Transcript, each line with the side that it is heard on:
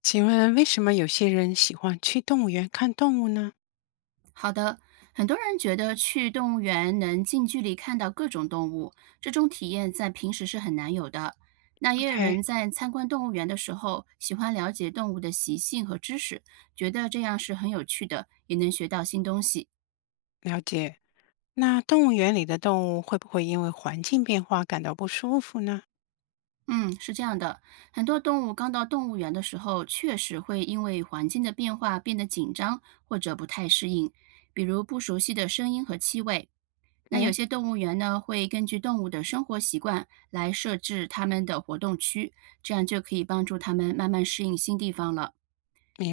left: 请问为什么有些人喜欢去动物园看动物呢
right: 好的，很多人觉得去动物园能近距离看到各种动物，这种体验在平时是很难有的。那也有人
left: ？OK，
right: 在参观动物园的时候，喜欢了解动物的习性和知识，觉得这样是很有趣的，也能学到新东西。
left: 了解。那动物园里的动物会不会因为环境变化感到不舒服呢
right: 嗯，是这样的，很多动物刚到动物园的时候，确实会因为环境的变化变得紧张或者不太适应，比如不熟悉的声音和气味。那有
left: ？OK，
right: 些动物园呢，会根据动物的生活习惯来设置它们的活动区，这样就可以帮助它们慢慢适应新地方了。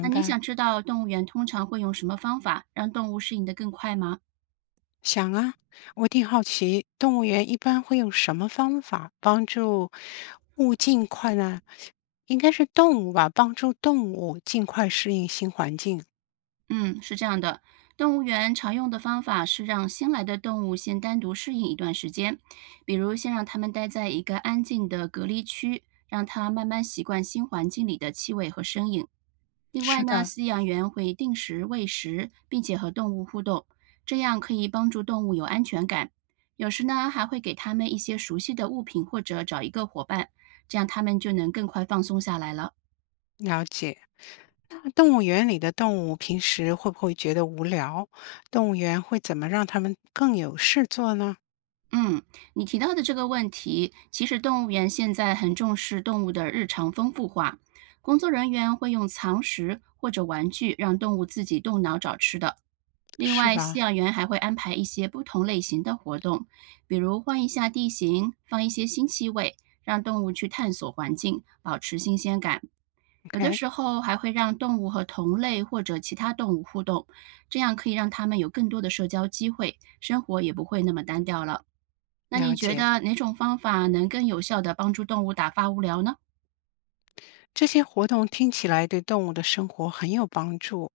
right: 那你
left: 白。
right: 想知道动物园通常会用什么方法让动物适应得更快吗？
left: 想啊，我挺好奇，动物园一般会用什么方法帮助物尽快呢？应该是动物吧，帮助动物尽快适应新环境。
right: 嗯，是这样的，动物园常用的方法是让新来的动物先单独适应一段时间，比如先让它们待在一个安静的隔离区，让它慢慢习惯新环境里的气味和声音。另外
left: 是
right: 呢，
left: 的，
right: 饲养员会定时喂食，并且和动物互动，这样可以帮助动物有安全感。有时呢，还会给它们一些熟悉的物品，或者找一个伙伴，这样它们就能更快放松下来了。
left: 了解。动物园里的动物平时会不会觉得无聊？动物园会怎么让它们更有事做呢？
right: 嗯，你提到的这个问题，其实动物园现在很重视动物的日常丰富化，工作人员会用藏食或者玩具让动物自己动脑找吃的。另
left: 是
right: 外，饲
left: 吧
right: 养员还会安排一些不同类型的活动，比如换一下地形，放一些新气味，让动物去探索环境，保持新鲜感。有的
left: ？OK，
right: 时候还会让动物和同类或者其他动物互动，这样可以让它们有更多的社交机会，生活也不会那么单调了。那
left: 了
right: 你觉
left: 解。
right: 得哪种方法能更有效地帮助动物打发无聊呢？
left: 这些活动听起来对动物的生活很有帮助。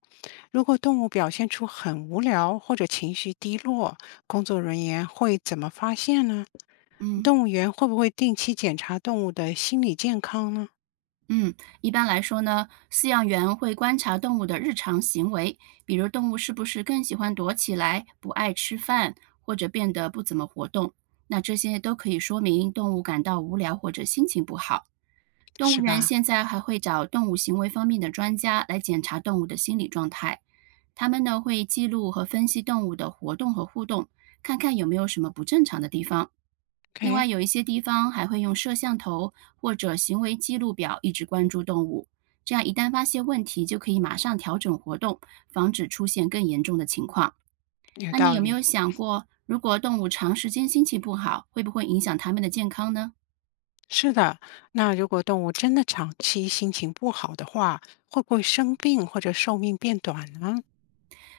left: 如果动物表现出很无聊或者情绪低落，工作人员会怎么发现呢？
right: 嗯。
left: 动物园会不会定期检查动物的心理健康呢？
right: 嗯，一般来说呢，饲养员会观察动物的日常行为，比如动物是不是更喜欢躲起来、不爱吃饭，或者变得不怎么活动。那这些都可以说明动物感到无聊或者心情不好。动物
left: 是
right: 园
left: 吧
right: 现在还会找动物行为方面的专家来检查动物的心理状态，他们呢会记录和分析动物的活动和互动，看看有没有什么不正常的地方。另外，
left: ？OK，
right: 有一些地方还会用摄像头或者行为记录表一直关注动物，这样一旦发现问题，就可以马上调整活动，防止出现更严重的情况。
left: 有
right: 那你
left: 道
right: 有没
left: 理。
right: 有想过，如果动物长时间心情不好，会不会影响它们的健康呢？
left: 是的，那如果动物真的长期心情不好的话，会不会生病或者寿命变短呢？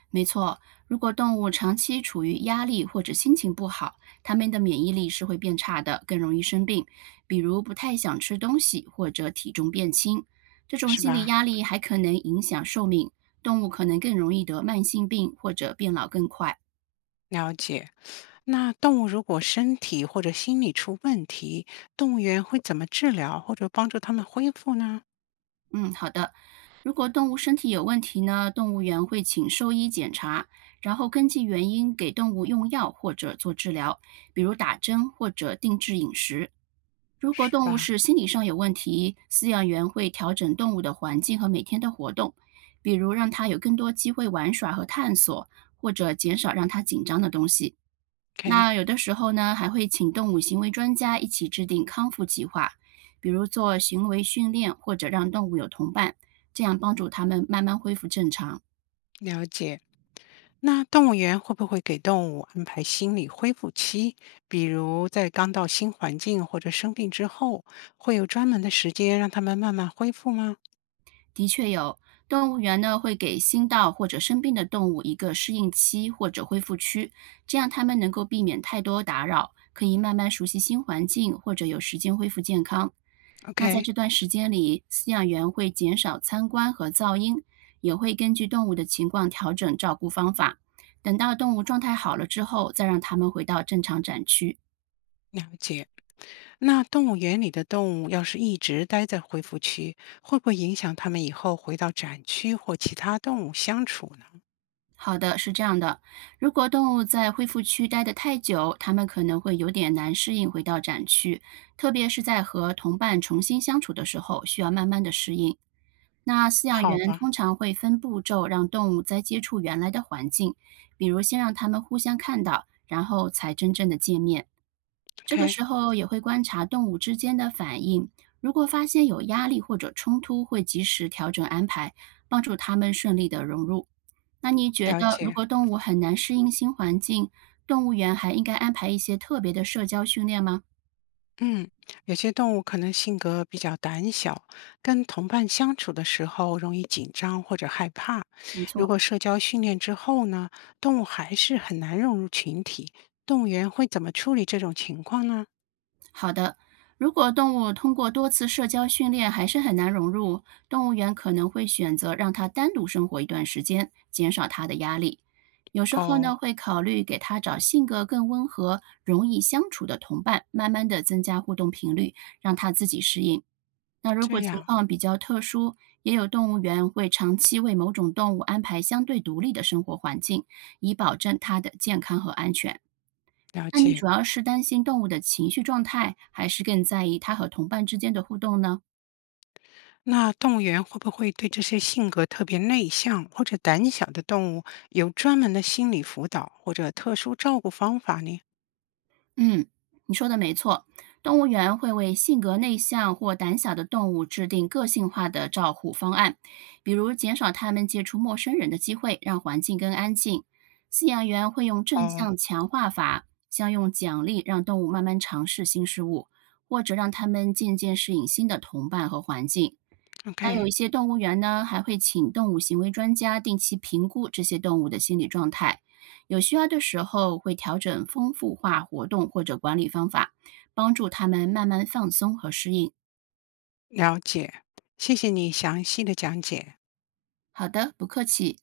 right: 没错，如果动物长期处于压力或者心情不好，它们的免疫力是会变差的，更容易生病，比如不太想吃东西或者体重变轻。这种
left: 是
right: 心理
left: 吧？
right: 压力还可能影响寿命，动物可能更容易得慢性病或者变老更快。
left: 了解。那动物如果身体或者心理出问题，动物园会怎么治疗或者帮助它们恢复呢？
right: 嗯，好的。如果动物身体有问题呢，动物园会请兽医检查，然后根据原因给动物用药或者做治疗，比如打针或者定制饮食。如果
left: 是
right: 动物
left: 吧
right: 是心理上有问题，饲养员会调整动物的环境和每天的活动，比如让它有更多机会玩耍和探索，或者减少让它紧张的东西。
left: ？OK，
right: 那有的时候呢，还会请动物行为专家一起制定康复计划，比如做行为训练，或者让动物有同伴，这样帮助它们慢慢恢复正常。
left: 了解。那动物园会不会给动物安排心理恢复期？比如在刚到新环境或者生病之后，会有专门的时间让它们慢慢恢复吗
right: 的确有，动物园呢会给新到或者生病的动物一个适应期或者恢复区，这样它们能够避免太多打扰，可以慢慢熟悉新环境，或者有时间恢复健康。那在
left: ？OK，
right: 这段时间里，饲养员会减少参观和噪音，也会根据动物的情况调整照顾方法。等到动物状态好了之后，再让它们回到正常展区。
left: 了解。那动物园里的动物要是一直待在恢复区，会不会影响它们以后回到展区或其他动物相处呢？
right: 好的，是这样的。如果动物在恢复区待得太久，它们可能会有点难适应回到展区，特别是在和同伴重新相处的时候，需要慢慢的适应。那饲养
left: 好
right: 员
left: 吧
right: 通常会分步骤让动物再接触原来的环境，比如先让它们互相看到，然后才真正的见面。这个
left: ，OK，
right: 时候也会观察动物之间的反应，如果发现有压力或者冲突，会及时调整安排，帮助它们顺利的融入。那你觉
left: 了
right: 得，如
left: 解。
right: 果动物很难适应新环境，动物园还应该安排一些特别的社交训练吗？
left: 嗯，有些动物可能性格比较胆小，跟同伴相处的时候容易紧张或者害怕。
right: 没
left: 如
right: 错，
left: 果社交训练之后呢，动物还是很难融入群体，动物园会怎么处理这种情况呢？
right: 好的，如果动物通过多次社交训练还是很难融入，动物园可能会选择让它单独生活一段时间，减少它的压力。有时候
left: 哦，
right: 呢，会考虑给它找性格更温和、容易相处的同伴，慢慢的增加互动频率，让它自己适应。那如果
left: 这
right: 情
left: 样
right: 况比较特殊，也有动物园会长期为某种动物安排相对独立的生活环境，以保证它的健康和安全。
left: 了
right: 那你
left: 解。
right: 主要是担心动物的情绪状态，还是更在意它和同伴之间的互动呢？
left: 那动物园会不会对这些性格特别内向或者胆小的动物有专门的心理辅导或者特殊照顾方法呢？
right: 嗯，你说的没错，动物园会为性格内向或胆小的动物制定个性化的照护方案，比如减少它们接触陌生人的机会，让环境更安静。饲养员会用正
left: 哦
right: 向强化法，像用奖励让动物慢慢尝试新事物，或者让它们渐渐适应新的同伴和环境。那有
left: ，OK，
right: 一些动物园呢，还会请动物行为专家定期评估这些动物的心理状态，有需要的时候会调整丰富化活动或者管理方法，帮助它们慢慢放松和适应。
left: 了解，谢谢你详细的讲解。
right: 好的，不客气。